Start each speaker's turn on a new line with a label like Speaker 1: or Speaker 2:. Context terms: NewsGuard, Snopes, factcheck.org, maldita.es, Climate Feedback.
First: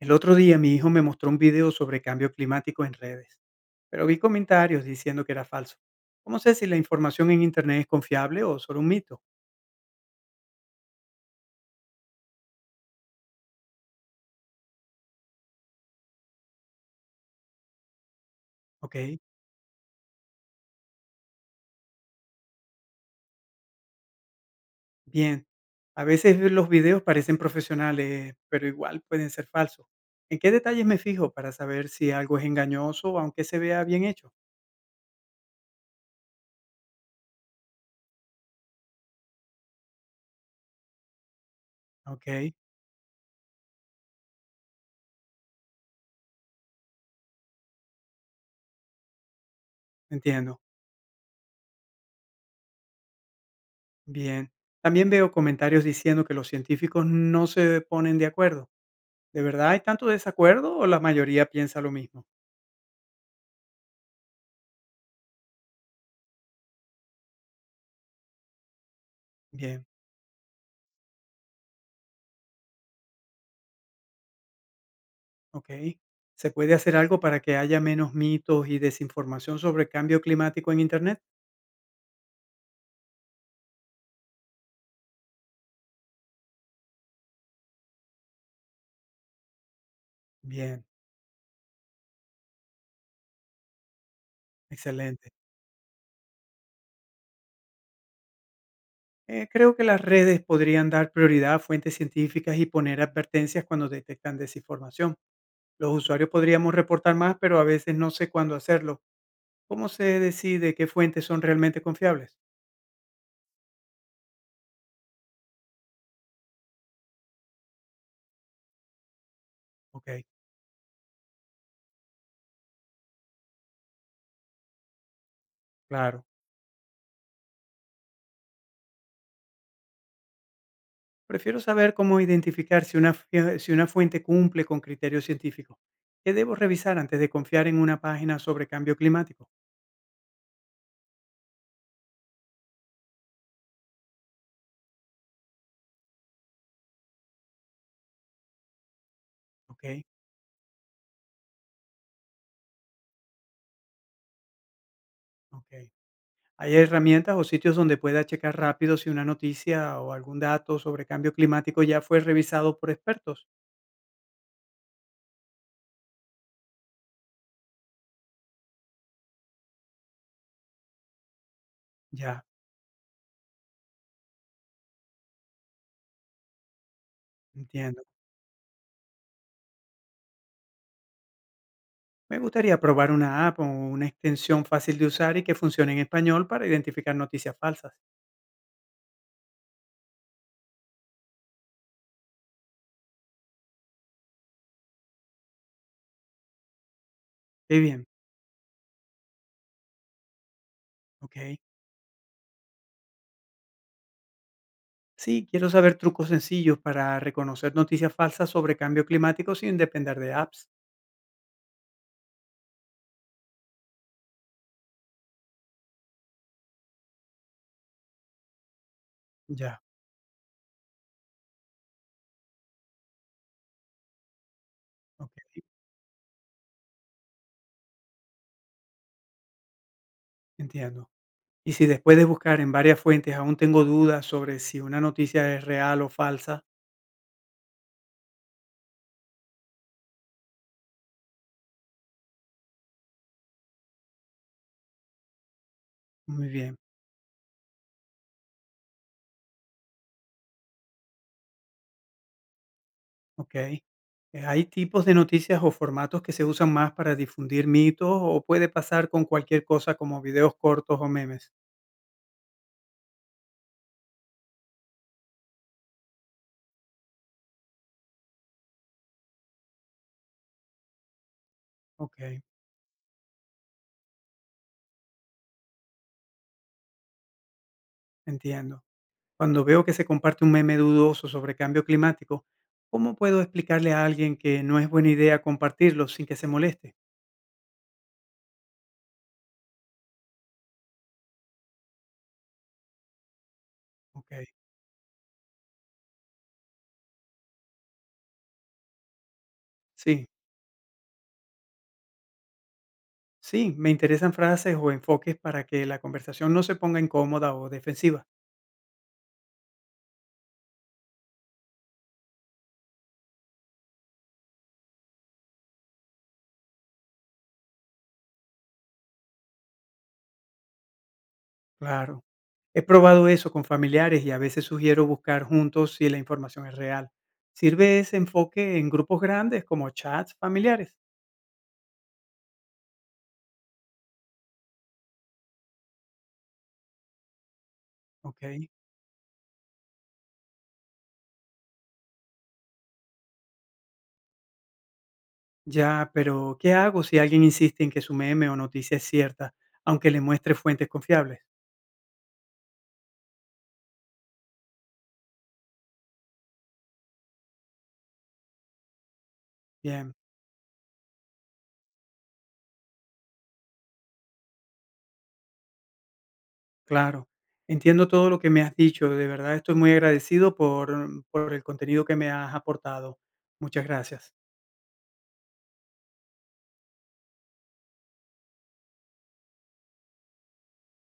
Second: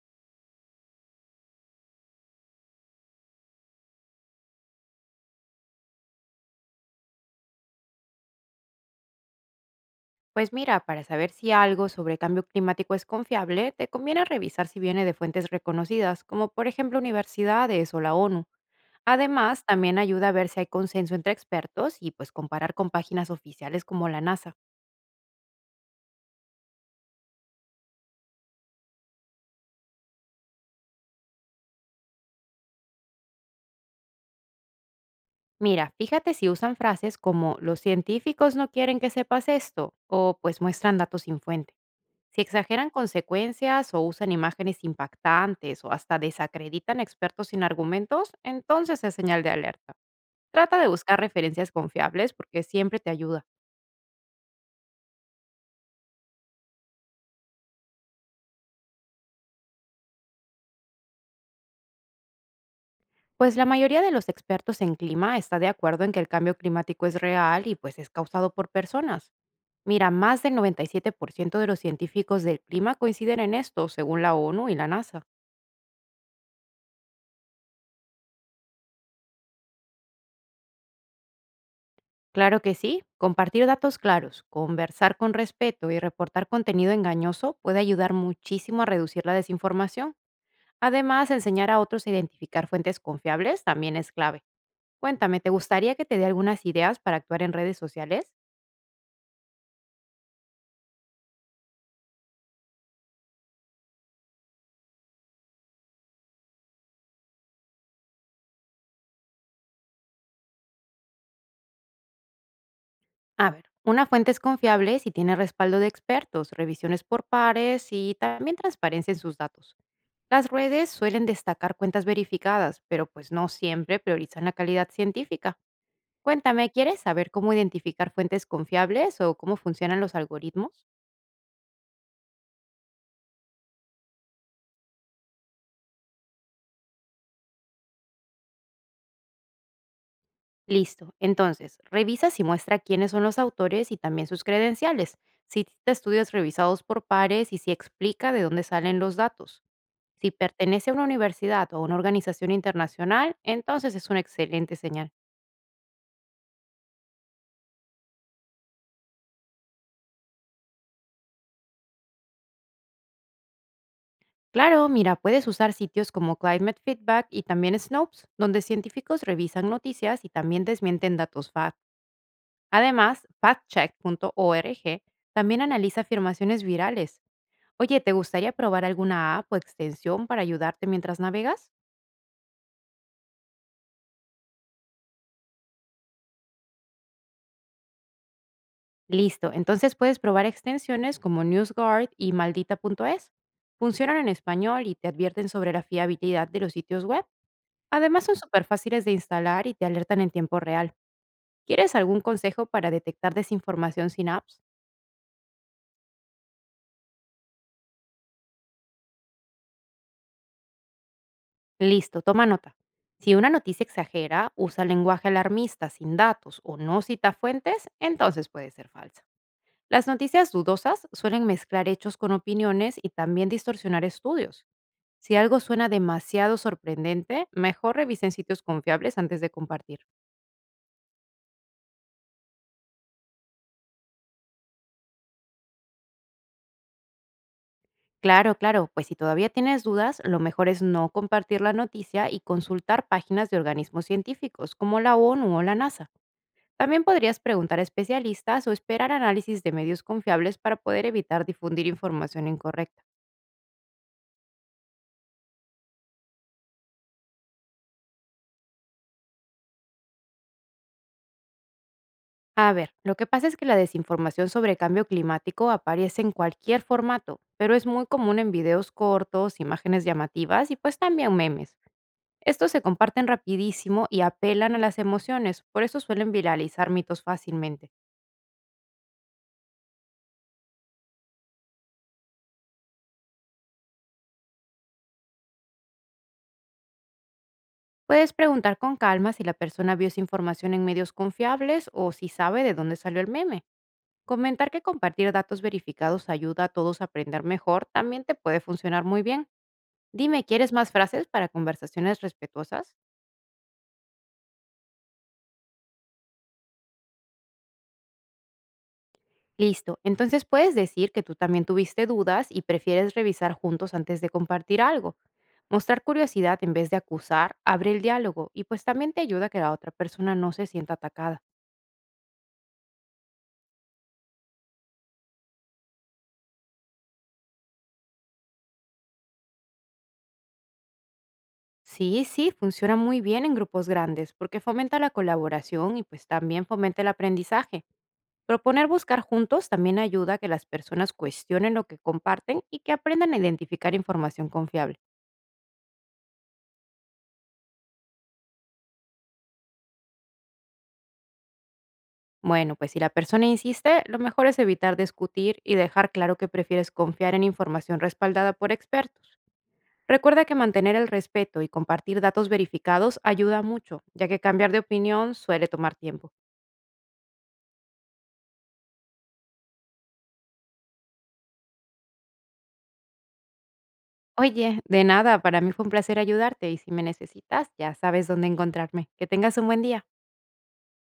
Speaker 1: El otro día mi hijo me mostró un video sobre cambio climático en redes, pero vi comentarios diciendo que era falso. ¿Cómo sé si la información en Internet es confiable o solo un mito?
Speaker 2: Pues mira, para saber si algo sobre cambio climático es confiable, te conviene revisar si viene de fuentes reconocidas, como por ejemplo universidades o la ONU.
Speaker 1: Ok,
Speaker 2: Además, también ayuda a ver si hay consenso entre expertos y pues comparar con páginas oficiales como la NASA.
Speaker 1: bien. A veces los videos parecen profesionales, pero igual pueden ser falsos. ¿En qué detalles me fijo para saber si algo es engañoso, aunque se vea bien hecho?
Speaker 2: Mira, fíjate si usan frases como los científicos no quieren que sepas esto o pues muestran datos sin fuente. Si
Speaker 1: Ok,
Speaker 2: exageran consecuencias o usan imágenes impactantes o hasta desacreditan expertos sin argumentos, entonces es señal de alerta.
Speaker 1: entiendo.
Speaker 2: Trata de buscar referencias confiables porque siempre te ayuda.
Speaker 1: Bien. También veo comentarios diciendo que los científicos no se ponen de acuerdo. ¿De verdad hay tanto desacuerdo o la mayoría piensa lo mismo?
Speaker 2: Pues la mayoría de los expertos en clima está de acuerdo en que el cambio climático es real y pues es causado por personas.
Speaker 1: Bien.
Speaker 2: Mira, más del 97% de los científicos del clima coinciden en esto, según la ONU y la NASA.
Speaker 1: Okey. ¿Se puede hacer algo para que haya menos mitos y desinformación sobre cambio climático en Internet?
Speaker 2: Claro que sí, compartir datos claros, conversar con respeto y reportar contenido engañoso puede ayudar muchísimo a reducir la desinformación.
Speaker 1: Bien,
Speaker 2: Además, enseñar a otros a identificar fuentes confiables también es clave.
Speaker 1: excelente.
Speaker 2: Cuéntame, ¿te gustaría que te dé algunas ideas para actuar en redes sociales?
Speaker 1: Creo que las redes podrían dar prioridad a fuentes científicas y poner advertencias cuando detectan desinformación. Los usuarios podríamos reportar más, pero a veces no sé cuándo hacerlo. ¿Cómo se decide qué fuentes son realmente confiables?
Speaker 2: A ver, una fuente es confiable si tiene respaldo de expertos, revisiones por pares y también transparencia en sus datos.
Speaker 1: Ok,
Speaker 2: Las redes suelen destacar cuentas verificadas, pero pues no siempre priorizan la calidad científica.
Speaker 1: claro.
Speaker 2: Cuéntame, ¿quieres saber cómo identificar fuentes confiables o cómo funcionan los algoritmos?
Speaker 1: Prefiero saber cómo identificar si si una fuente cumple con criterios científicos. ¿Qué debo revisar antes de confiar en una página sobre cambio climático?
Speaker 2: Listo, entonces, revisa si muestra quiénes son los autores y también sus credenciales, si cita estudios revisados por pares y si explica de dónde salen los datos.
Speaker 1: Okey,
Speaker 2: Si pertenece a una universidad o una organización internacional, entonces es una excelente señal.
Speaker 1: okey. ¿Hay herramientas o sitios donde pueda checar rápido si una noticia o algún dato sobre cambio climático ya fue revisado por expertos?
Speaker 2: Claro, mira, puedes usar sitios como Climate Feedback y también Snopes, donde científicos revisan noticias y también desmienten datos fact.
Speaker 1: Ya,
Speaker 2: Además, factcheck.org también analiza afirmaciones virales. Oye,
Speaker 1: entiendo.
Speaker 2: ¿te gustaría probar alguna app o extensión para ayudarte mientras navegas?
Speaker 1: Me gustaría probar una app o una extensión fácil de usar y que funcione en español para identificar noticias falsas.
Speaker 2: Listo, entonces puedes probar extensiones como NewsGuard y maldita.es. Funcionan en español y te advierten sobre la fiabilidad de los sitios web.
Speaker 1: Qué bien,
Speaker 2: Además, son superfáciles de instalar y te alertan en tiempo real.
Speaker 1: okey.
Speaker 2: ¿Quieres algún consejo para detectar desinformación sin apps?
Speaker 1: Sí, quiero saber trucos sencillos para reconocer noticias falsas sobre cambio climático sin depender de apps.
Speaker 2: Listo, toma nota. Si una noticia exagera, usa lenguaje alarmista sin datos o no cita fuentes, entonces puede ser falsa.
Speaker 1: Ya,
Speaker 2: Las noticias dudosas suelen mezclar hechos con opiniones y también distorsionar estudios. Si algo
Speaker 1: okey,
Speaker 2: suena demasiado sorprendente, mejor revisen sitios confiables antes de compartir.
Speaker 1: entiendo. Y si después de buscar en varias fuentes aún tengo dudas sobre si una noticia es real o falsa.
Speaker 2: Claro, claro, pues si todavía tienes dudas, lo mejor es no compartir la noticia y consultar páginas de organismos científicos como la ONU o la NASA.
Speaker 1: Muy bien,
Speaker 2: También podrías preguntar a especialistas o esperar análisis de medios confiables para poder evitar difundir información incorrecta.
Speaker 1: okey. ¿Hay tipos de noticias o formatos que se usan más para difundir mitos o puede pasar con cualquier cosa como videos cortos o memes?
Speaker 2: A ver, lo que pasa es que la desinformación sobre cambio climático aparece en cualquier formato, pero es muy común en videos cortos, imágenes llamativas y pues también memes.
Speaker 1: Okey,
Speaker 2: Estos se comparten rapidísimo y apelan a las emociones, por eso suelen viralizar mitos fácilmente.
Speaker 1: entiendo. Cuando veo que se comparte un meme dudoso sobre cambio climático, ¿cómo puedo explicarle a alguien que no es buena idea compartirlo sin que se moleste?
Speaker 2: Puedes preguntar con calma si la persona vio esa información en medios confiables o si sabe de dónde salió el meme.
Speaker 1: Okey,
Speaker 2: Comentar que compartir datos verificados ayuda a todos a aprender mejor también te puede funcionar muy bien.
Speaker 1: sí,
Speaker 2: Dime, ¿quieres más frases para conversaciones respetuosas?
Speaker 1: sí, me interesan frases o enfoques para que la conversación no se ponga incómoda o defensiva.
Speaker 2: Listo, entonces puedes decir que tú también tuviste dudas y prefieres revisar juntos antes de compartir algo. Mostrar curiosidad en vez de acusar abre el diálogo y pues también te ayuda a que la otra persona no se sienta atacada.
Speaker 1: Claro. He probado eso con familiares y a veces sugiero buscar juntos si la información es real. ¿Sirve ese enfoque en grupos grandes como chats familiares?
Speaker 2: Sí, sí, funciona muy bien en grupos grandes porque fomenta la colaboración y pues también fomenta el aprendizaje.
Speaker 1: Ok.
Speaker 2: Proponer buscar juntos también ayuda a que las personas cuestionen lo que comparten y que aprendan a identificar información confiable.
Speaker 1: Ya, pero ¿qué hago si alguien insiste en que su meme o noticia es cierta, aunque le muestre fuentes confiables?
Speaker 2: Bueno, pues si la persona insiste, lo mejor es evitar discutir y dejar claro que prefieres confiar en información respaldada por expertos.
Speaker 1: Bien,
Speaker 2: Recuerda que mantener el respeto y compartir datos verificados ayuda mucho, ya que cambiar de opinión suele tomar tiempo.
Speaker 1: claro. Entiendo todo lo que me has dicho. De verdad estoy muy agradecido por el contenido que me has aportado. Muchas gracias.
Speaker 2: Oye, de nada, para mí fue un placer ayudarte y si me necesitas, ya sabes dónde encontrarme. Que tengas un buen día.